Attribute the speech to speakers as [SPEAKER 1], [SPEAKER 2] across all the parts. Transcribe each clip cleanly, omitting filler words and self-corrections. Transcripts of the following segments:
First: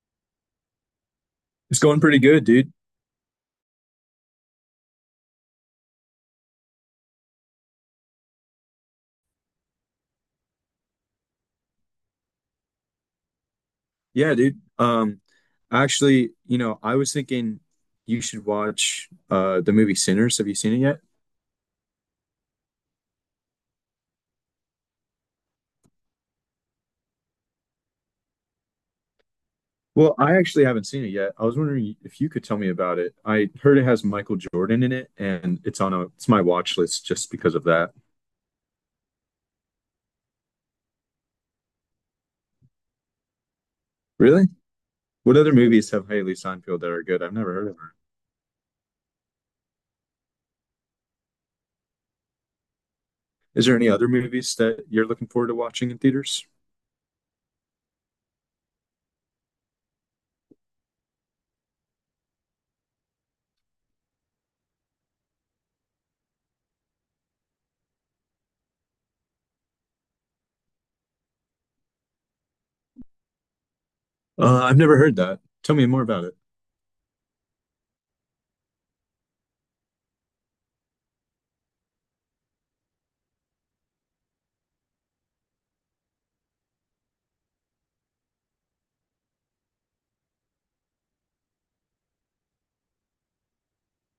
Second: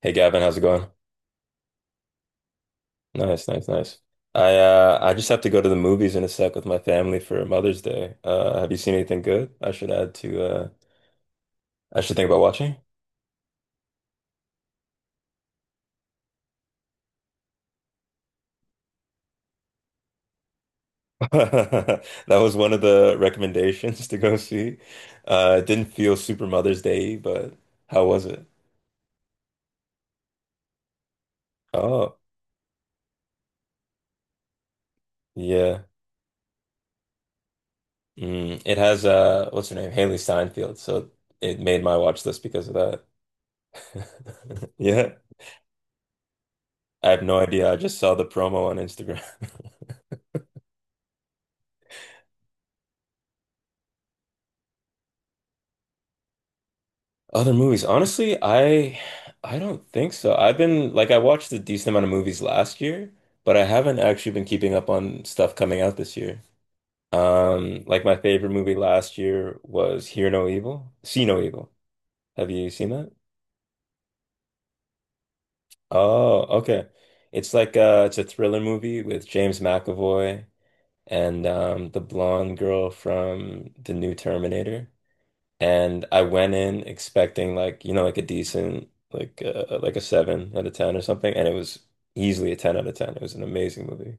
[SPEAKER 1] Hey Gavin, how's it going?
[SPEAKER 2] It's going pretty good, dude.
[SPEAKER 1] Nice, nice, nice. I just have to go to the movies in a sec with my family for Mother's Day. Have you seen anything good I should add to I should think about watching?
[SPEAKER 2] Yeah, dude. Actually, I was thinking you should watch the movie Sinners. Have you seen it yet?
[SPEAKER 1] That was one of the recommendations to go see. It didn't feel super Mother's Day, but how was it?
[SPEAKER 2] Well, I actually haven't seen it yet. I was wondering
[SPEAKER 1] Oh,
[SPEAKER 2] if you could tell me about it. I heard it has Michael Jordan in it, and it's
[SPEAKER 1] yeah.
[SPEAKER 2] on a it's my watch list just because of that.
[SPEAKER 1] Mm, it has what's her name? Haley Steinfeld. So it made my watch list because of that.
[SPEAKER 2] Really?
[SPEAKER 1] Yeah.
[SPEAKER 2] What other movies have Haley Steinfeld that are
[SPEAKER 1] I have
[SPEAKER 2] good? I've
[SPEAKER 1] no
[SPEAKER 2] never heard
[SPEAKER 1] idea. I
[SPEAKER 2] of her.
[SPEAKER 1] just saw the promo on Instagram.
[SPEAKER 2] Is there any other movies that you're looking forward to watching in theaters?
[SPEAKER 1] Other movies, honestly, I don't think so. I've been like I watched a decent amount of movies last year, but I haven't actually been keeping up on stuff coming out this year. Like my favorite movie last year was Hear No Evil, See No Evil. Have you seen that?
[SPEAKER 2] I've never heard that. Tell me more about it.
[SPEAKER 1] Oh, okay. It's like it's a thriller movie with James McAvoy and the blonde girl from the new Terminator. And I went in expecting like, you know, like a decent like a 7 out of 10 or something, and it was easily a 10 out of 10. It was an amazing movie.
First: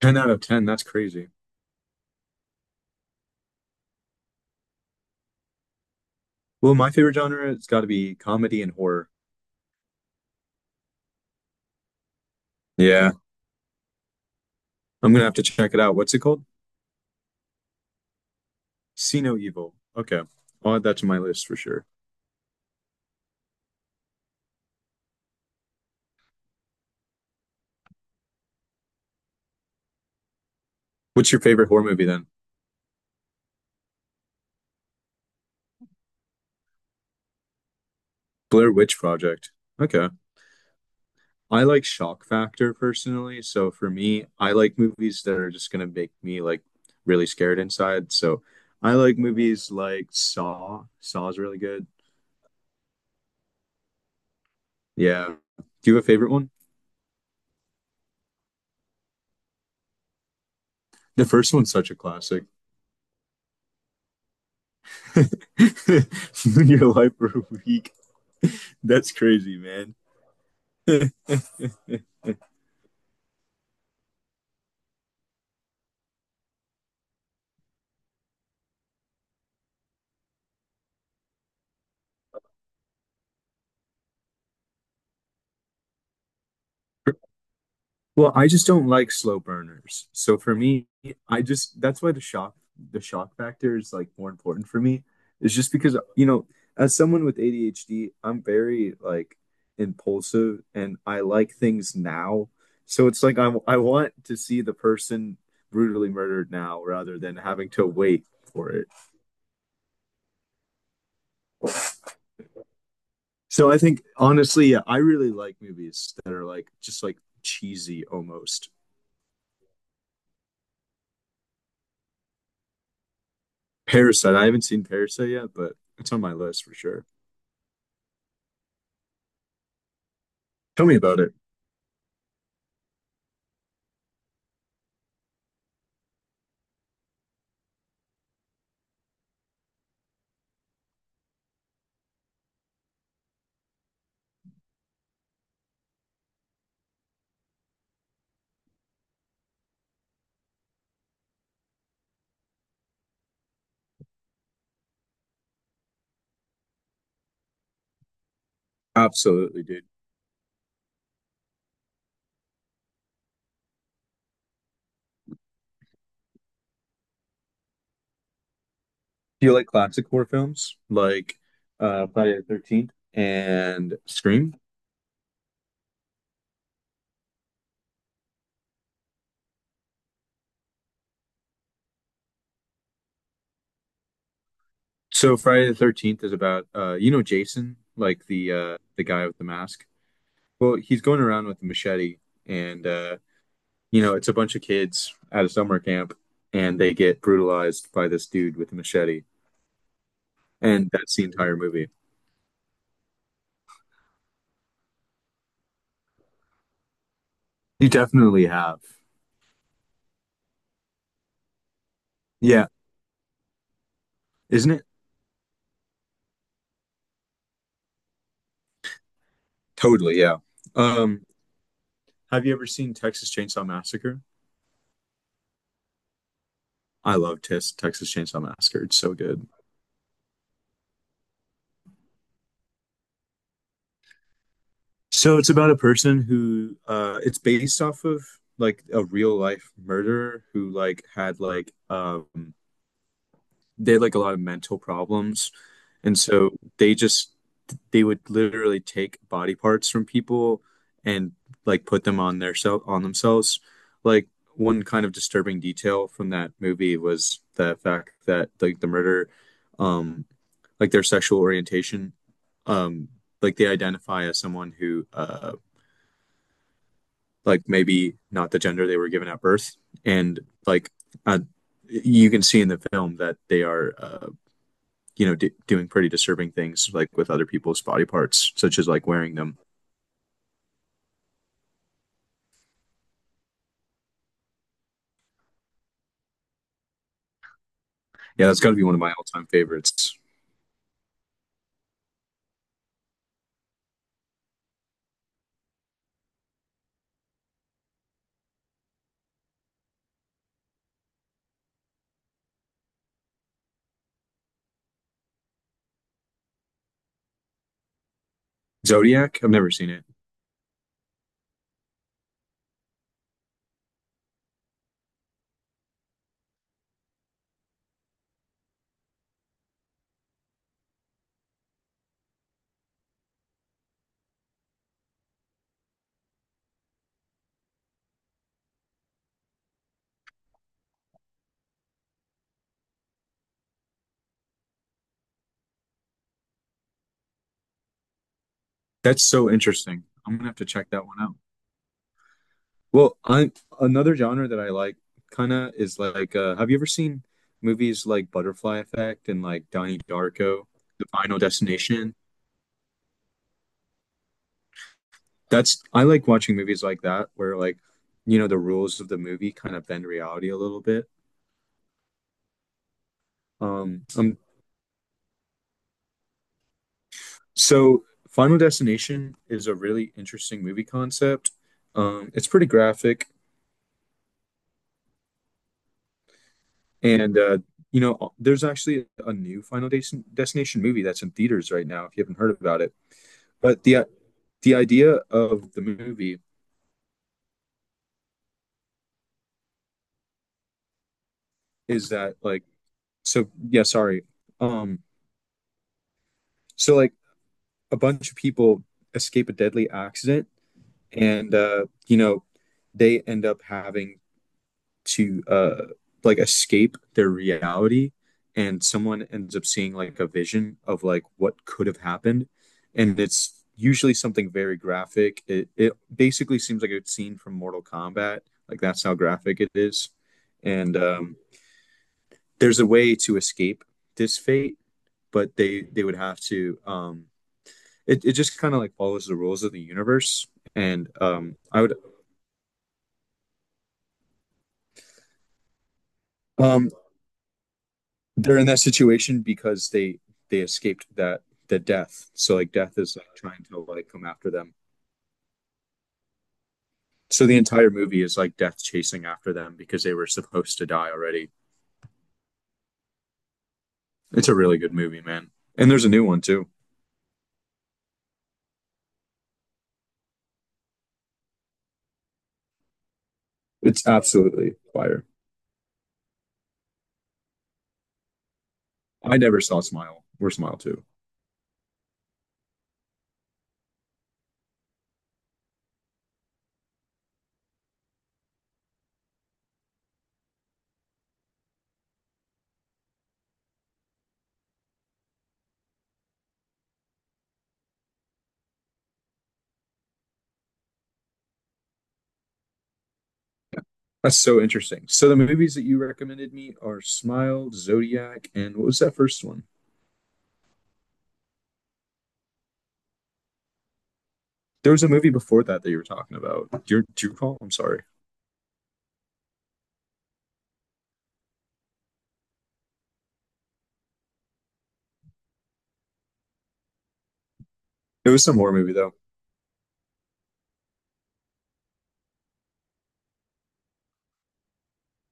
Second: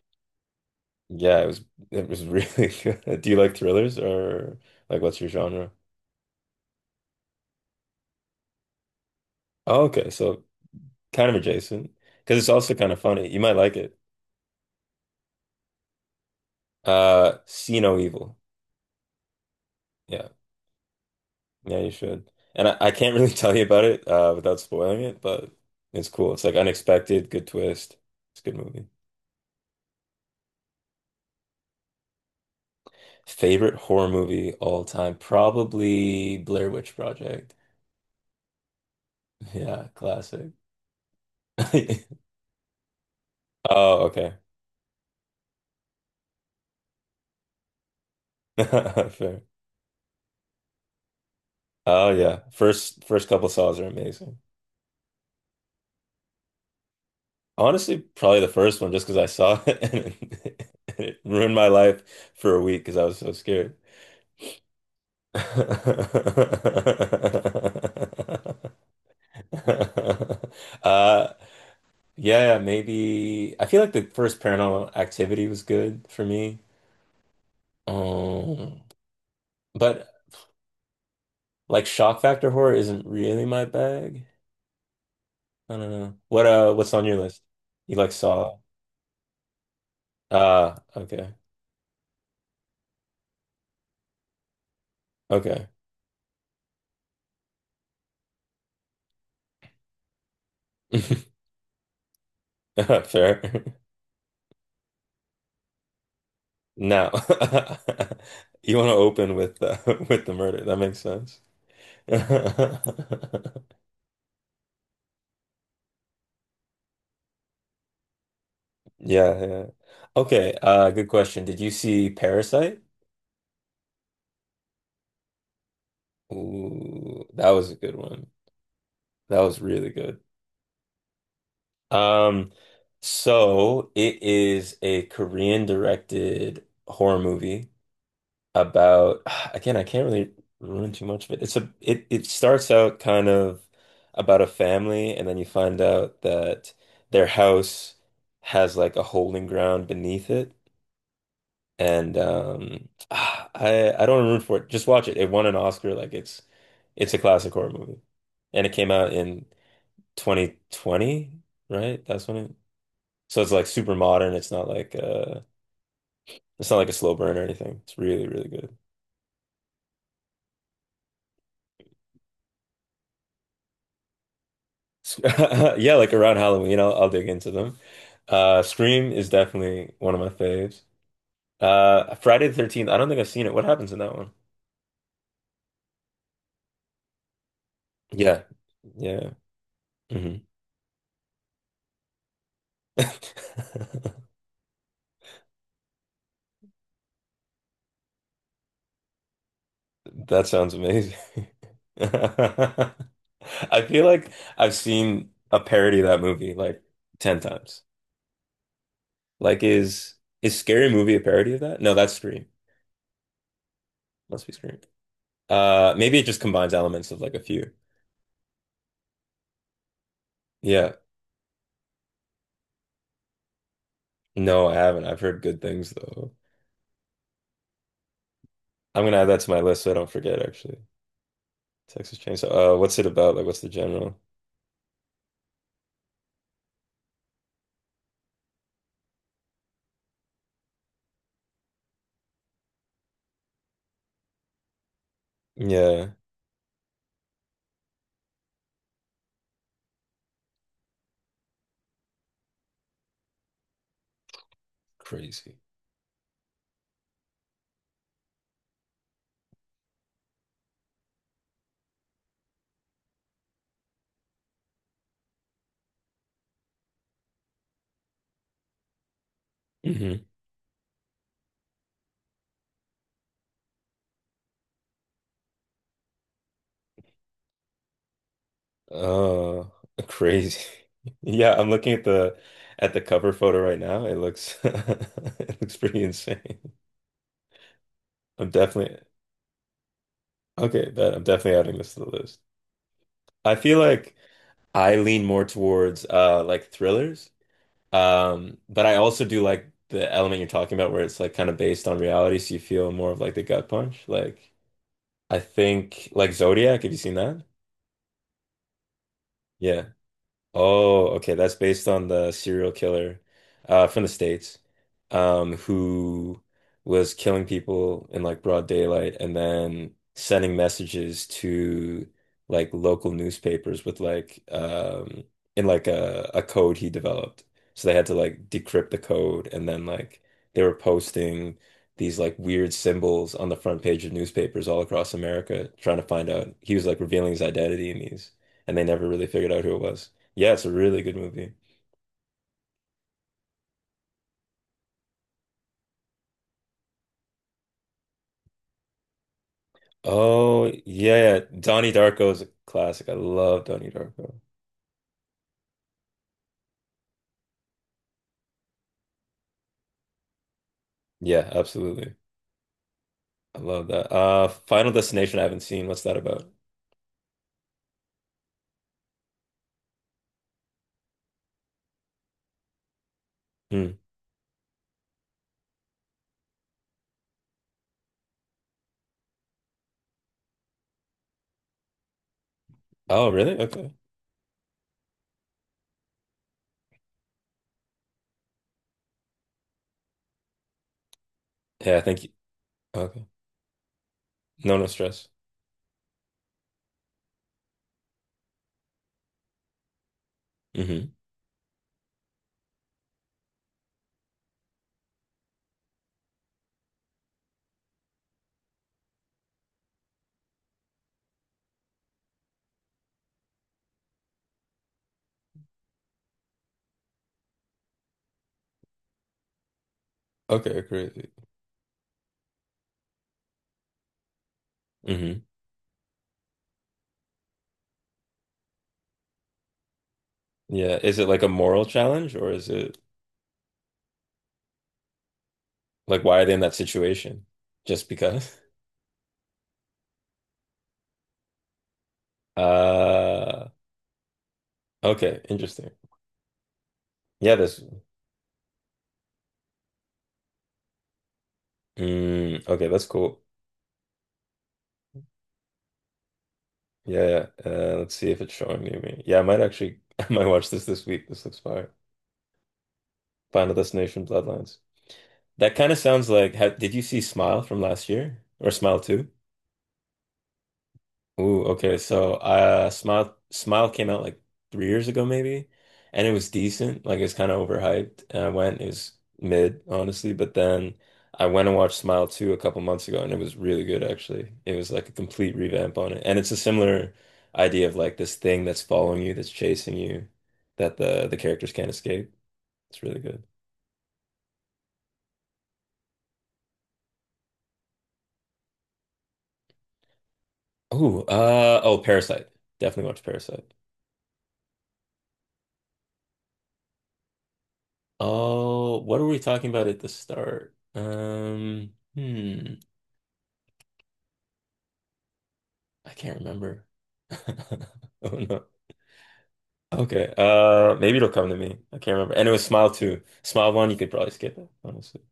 [SPEAKER 2] 10 out of 10, that's crazy.
[SPEAKER 1] Yeah, it was really good. Do you like thrillers or like what's your genre?
[SPEAKER 2] Well, my favorite genre has got to be comedy and horror.
[SPEAKER 1] Oh, okay, so kind of adjacent because it's also kind of
[SPEAKER 2] Yeah,
[SPEAKER 1] funny. You might like it.
[SPEAKER 2] I'm gonna have to check it out. What's it called?
[SPEAKER 1] See No Evil.
[SPEAKER 2] See No Evil. Okay,
[SPEAKER 1] Yeah,
[SPEAKER 2] I'll add that to my list for
[SPEAKER 1] yeah,
[SPEAKER 2] sure.
[SPEAKER 1] you should. And I can't really tell you about it without spoiling it, but it's cool. It's like unexpected, good twist. It's a good movie.
[SPEAKER 2] What's your favorite horror movie then?
[SPEAKER 1] Favorite horror movie all time? Probably Blair Witch Project.
[SPEAKER 2] Blair Witch Project.
[SPEAKER 1] Yeah,
[SPEAKER 2] Okay.
[SPEAKER 1] classic.
[SPEAKER 2] I like shock factor personally, so for
[SPEAKER 1] Oh,
[SPEAKER 2] me,
[SPEAKER 1] okay.
[SPEAKER 2] I like movies that are just gonna make me like really scared inside. So I like
[SPEAKER 1] Fair.
[SPEAKER 2] movies like Saw. Saw is really good.
[SPEAKER 1] Oh yeah. First couple saws are amazing.
[SPEAKER 2] Yeah. Do you have a favorite one?
[SPEAKER 1] Honestly, probably the first one just because I saw it and it, it
[SPEAKER 2] The
[SPEAKER 1] ruined
[SPEAKER 2] first
[SPEAKER 1] my
[SPEAKER 2] one's such a
[SPEAKER 1] life
[SPEAKER 2] classic.
[SPEAKER 1] for a week because I was so scared.
[SPEAKER 2] Your life for a week. That's crazy, man.
[SPEAKER 1] Uh yeah, yeah, maybe I feel like the first Paranormal Activity was good for me. Um But like shock factor horror isn't really my bag. I don't know. What what's on your list? You like
[SPEAKER 2] Well, I
[SPEAKER 1] Saw?
[SPEAKER 2] just don't like slow burners. So for
[SPEAKER 1] Ah,
[SPEAKER 2] me,
[SPEAKER 1] okay.
[SPEAKER 2] I just that's why the shock factor is like more important for me. It's
[SPEAKER 1] Okay.
[SPEAKER 2] just because you know, as someone with ADHD, I'm very like impulsive and I like things now. So it's like I
[SPEAKER 1] Fair.
[SPEAKER 2] I want to see the person brutally murdered now
[SPEAKER 1] No.
[SPEAKER 2] rather than having to wait for
[SPEAKER 1] You
[SPEAKER 2] it.
[SPEAKER 1] want to open with with the murder. That makes sense.
[SPEAKER 2] So I think honestly, yeah, I really like movies that are like just like cheesy almost.
[SPEAKER 1] Yeah, yeah. Okay, good question. Did you see Parasite?
[SPEAKER 2] Parasite. I haven't seen Parasite yet, but it's on my list for sure.
[SPEAKER 1] Ooh, that was a good one. That was really good.
[SPEAKER 2] Tell me about it.
[SPEAKER 1] Um, so it is a Korean directed horror movie about again, I can't really ruin too much of it. It's a it it starts out kind of about a family and then you find out that their house has like a holding ground beneath it. And I don't ruin for it. Just watch it. It won an Oscar. Like it's a classic horror movie. And it came out in
[SPEAKER 2] Absolutely, dude.
[SPEAKER 1] 2020, right? That's when it so it's like super modern. It's not like a slow burn or anything. It's really, really good.
[SPEAKER 2] Do you like classic horror films like Friday the 13th and Scream?
[SPEAKER 1] Yeah, like around Halloween, I'll dig into them. Scream is definitely one of my faves. Friday the 13th, I don't think I've seen it. What happens in that one?
[SPEAKER 2] So Friday the 13th is about you know Jason, like
[SPEAKER 1] Yeah,
[SPEAKER 2] the guy
[SPEAKER 1] yeah.
[SPEAKER 2] with the mask.
[SPEAKER 1] Hmm.
[SPEAKER 2] Well, he's going around with a machete and you know, it's a bunch of kids at a summer camp and they get brutalized by this dude with a machete.
[SPEAKER 1] That sounds
[SPEAKER 2] And
[SPEAKER 1] amazing.
[SPEAKER 2] that's the entire movie.
[SPEAKER 1] I feel like I've seen a parody of that movie like 10 times.
[SPEAKER 2] You definitely have.
[SPEAKER 1] Like is Scary Movie a parody of that? No, that's Scream.
[SPEAKER 2] Yeah,
[SPEAKER 1] Must be
[SPEAKER 2] isn't
[SPEAKER 1] Scream.
[SPEAKER 2] it?
[SPEAKER 1] Maybe it just combines elements of like a few.
[SPEAKER 2] Totally, yeah.
[SPEAKER 1] Yeah.
[SPEAKER 2] Um, have you ever seen Texas Chainsaw Massacre?
[SPEAKER 1] No, I haven't. I've heard good things though.
[SPEAKER 2] I love Tis Texas Chainsaw Massacre. It's
[SPEAKER 1] I'm
[SPEAKER 2] so
[SPEAKER 1] gonna add that
[SPEAKER 2] good.
[SPEAKER 1] to my list so I don't forget actually. Texas Chainsaw. What's it about? Like, what's the general?
[SPEAKER 2] So it's about a person who it's based off of like a real life murderer who like had like they had like a lot of mental problems
[SPEAKER 1] Yeah.
[SPEAKER 2] and so they just they would literally take body parts from people and like put them on their self on themselves. Like one kind of
[SPEAKER 1] Crazy.
[SPEAKER 2] disturbing detail from that movie was the fact that like the murder, um, like their sexual orientation, um, like they identify as someone who, like maybe not the gender they were given at birth,
[SPEAKER 1] Hmm.
[SPEAKER 2] and like uh, you can see in the film that they are, you know, doing pretty disturbing things like with other people's body parts, such as like wearing them.
[SPEAKER 1] Uh, crazy. Yeah, I'm looking at the cover photo right now. It looks it looks pretty insane.
[SPEAKER 2] Yeah,
[SPEAKER 1] I'm
[SPEAKER 2] that's got to be one
[SPEAKER 1] definitely
[SPEAKER 2] of my all-time favorites.
[SPEAKER 1] okay, bet I'm definitely adding this to the list. I feel like I lean more towards like thrillers. But I also do like the element you're talking about where it's like kind of based on reality, so you feel more of like the gut punch. Like I think like Zodiac, have you seen that?
[SPEAKER 2] Zodiac, I've never seen
[SPEAKER 1] Yeah.
[SPEAKER 2] it.
[SPEAKER 1] Oh, okay. That's based on the serial killer from the States who was killing people in like broad daylight and then sending messages to like local newspapers with like in like a code he developed. So they had to like decrypt the code and then like they were posting these like weird symbols on the front page of newspapers all across America trying to find out. He was like revealing his identity in these and they never
[SPEAKER 2] That's
[SPEAKER 1] really
[SPEAKER 2] so
[SPEAKER 1] figured out who it
[SPEAKER 2] interesting.
[SPEAKER 1] was.
[SPEAKER 2] I'm gonna
[SPEAKER 1] Yeah,
[SPEAKER 2] have
[SPEAKER 1] it's
[SPEAKER 2] to
[SPEAKER 1] a
[SPEAKER 2] check
[SPEAKER 1] really
[SPEAKER 2] that
[SPEAKER 1] good
[SPEAKER 2] one out.
[SPEAKER 1] movie.
[SPEAKER 2] Well, I, another genre that I like kind of is like, have you ever seen movies like Butterfly Effect and like Donnie Darko,
[SPEAKER 1] Oh,
[SPEAKER 2] The Final
[SPEAKER 1] yeah. Donnie
[SPEAKER 2] Destination?
[SPEAKER 1] Darko is a classic. I love Donnie Darko.
[SPEAKER 2] That's I like watching movies like that where like, you know, the rules of the movie kind of bend reality a little bit.
[SPEAKER 1] Yeah, absolutely. I love
[SPEAKER 2] Um,
[SPEAKER 1] that.
[SPEAKER 2] um,
[SPEAKER 1] Final Destination, I haven't seen. What's that about?
[SPEAKER 2] so Final Destination is a really interesting movie concept. It's pretty graphic.
[SPEAKER 1] Hmm.
[SPEAKER 2] And you know, there's actually a new Destination movie that's in theaters right now. If you haven't heard about it,
[SPEAKER 1] Oh, really?
[SPEAKER 2] but
[SPEAKER 1] Okay.
[SPEAKER 2] the idea of the movie
[SPEAKER 1] Yeah,
[SPEAKER 2] is
[SPEAKER 1] thank you.
[SPEAKER 2] that like
[SPEAKER 1] Okay.
[SPEAKER 2] so yeah sorry
[SPEAKER 1] No, no
[SPEAKER 2] um
[SPEAKER 1] stress.
[SPEAKER 2] so like a bunch of people escape a deadly accident
[SPEAKER 1] Hmm.
[SPEAKER 2] and you know they end up having to like escape their reality and someone ends up seeing like a vision of like what could have happened and it's usually something very graphic. It basically seems like a scene from mortal kombat, like that's how graphic it is.
[SPEAKER 1] Okay,
[SPEAKER 2] And
[SPEAKER 1] crazy.
[SPEAKER 2] there's a way to escape this fate
[SPEAKER 1] Hmm.
[SPEAKER 2] but they would have to um, it just kind of like follows the rules of the universe.
[SPEAKER 1] Yeah.
[SPEAKER 2] And
[SPEAKER 1] Is it like a
[SPEAKER 2] I
[SPEAKER 1] moral
[SPEAKER 2] would
[SPEAKER 1] challenge or is it like why are they in that
[SPEAKER 2] um
[SPEAKER 1] situation? Just because?
[SPEAKER 2] they're in that situation because they escaped that the death. So like death is like trying
[SPEAKER 1] Uh,
[SPEAKER 2] to like come after them.
[SPEAKER 1] okay, interesting.
[SPEAKER 2] So
[SPEAKER 1] Yeah,
[SPEAKER 2] the
[SPEAKER 1] that's
[SPEAKER 2] entire movie is like death chasing after them because they were supposed to die already.
[SPEAKER 1] mm, okay, that's cool.
[SPEAKER 2] It's a really good movie, man. And there's a new one too.
[SPEAKER 1] Yeah, yeah. Let's see if it's showing near me. Yeah, I might actually, I might watch this this week. This looks fire. Final
[SPEAKER 2] It's
[SPEAKER 1] Destination
[SPEAKER 2] absolutely
[SPEAKER 1] Bloodlines.
[SPEAKER 2] fire.
[SPEAKER 1] That kind of sounds like, how, did you see Smile from last year or Smile 2?
[SPEAKER 2] I never saw Smile or Smile Two.
[SPEAKER 1] Ooh, okay. So, Smile came out like 3 years ago, maybe, and it was decent. Like it was kind of overhyped, and I went. It was mid, honestly. But then I went and watched Smile 2 a couple months ago, and it was really good, actually. It was like a complete revamp on it, and it's a similar idea of like this thing that's following you, that's chasing you, that the characters can't escape. It's really good.
[SPEAKER 2] Yeah. That's so interesting. So the movies that you recommended me are Smile, Zodiac, and what was that first one?
[SPEAKER 1] Ooh, Parasite. Definitely watch Parasite.
[SPEAKER 2] There was a movie before that that you were talking about. Do you recall? I'm sorry.
[SPEAKER 1] Oh, what were we talking about at the start? Hmm. I can't remember.
[SPEAKER 2] It
[SPEAKER 1] Oh
[SPEAKER 2] was some
[SPEAKER 1] no.
[SPEAKER 2] horror movie though.
[SPEAKER 1] Okay. Maybe it'll come to me. I can't remember. And it was Smile 2. Smile 1, you could probably skip it, honestly.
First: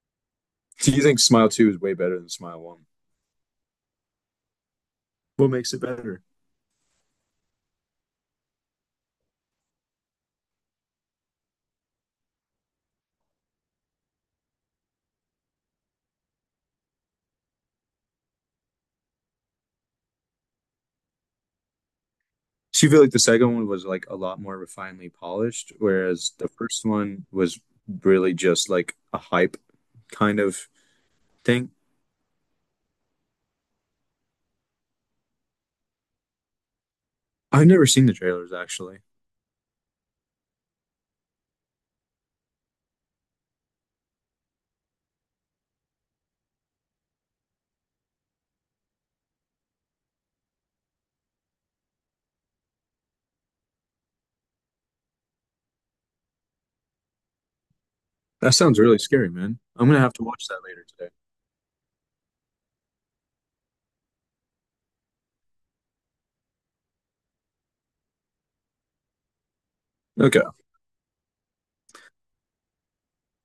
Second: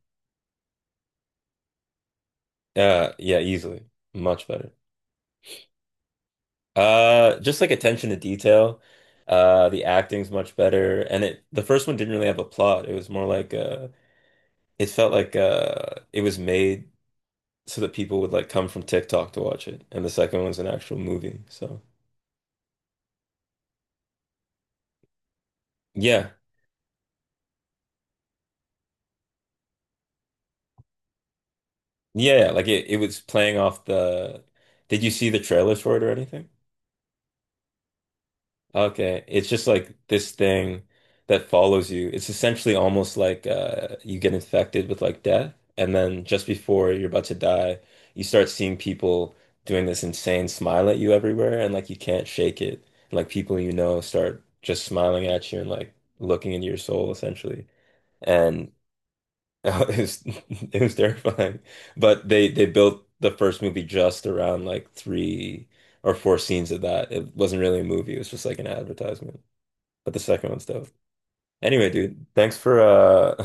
[SPEAKER 2] Do you think Smile Two is way better than Smile One?
[SPEAKER 1] Yeah, easily. Much better.
[SPEAKER 2] What makes it better?
[SPEAKER 1] Just like attention to detail. The acting's much better. And it the first one didn't really have a plot. It was more like it felt like it was made so that people would like come from TikTok to watch it. And the second one's an actual movie. So
[SPEAKER 2] So you feel like the second one was like a lot more refinedly polished,
[SPEAKER 1] yeah.
[SPEAKER 2] whereas the first one was really just like a hype kind of thing.
[SPEAKER 1] Yeah, yeah, like it was playing off the Did you see the trailers for it or anything?
[SPEAKER 2] I've never seen the trailers actually.
[SPEAKER 1] Okay, it's just like this thing that follows you. It's essentially almost like you get infected with like death, and then just before you're about to die, you start seeing people doing this insane smile at you everywhere, and like you can't shake it. And, like people you know start just smiling at you and like looking into your soul essentially.
[SPEAKER 2] That
[SPEAKER 1] And
[SPEAKER 2] sounds really scary, man. I'm
[SPEAKER 1] it
[SPEAKER 2] gonna have
[SPEAKER 1] was
[SPEAKER 2] to watch that
[SPEAKER 1] it
[SPEAKER 2] later
[SPEAKER 1] was
[SPEAKER 2] today.
[SPEAKER 1] terrifying. But they built the first movie just around like 3 or 4 scenes of that. It wasn't really a movie, it was just like an advertisement. But the
[SPEAKER 2] Okay.
[SPEAKER 1] second one's dope. Anyway, dude, thanks for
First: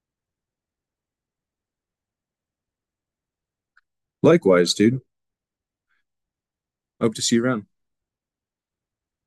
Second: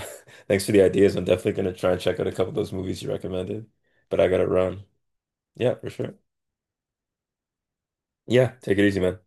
[SPEAKER 1] thanks for the ideas. I'm definitely gonna try and check out a couple of those movies you recommended. But I gotta
[SPEAKER 2] Likewise,
[SPEAKER 1] run.
[SPEAKER 2] dude.
[SPEAKER 1] Yeah, for sure.
[SPEAKER 2] Hope to see you around.
[SPEAKER 1] Yeah, take it easy, man.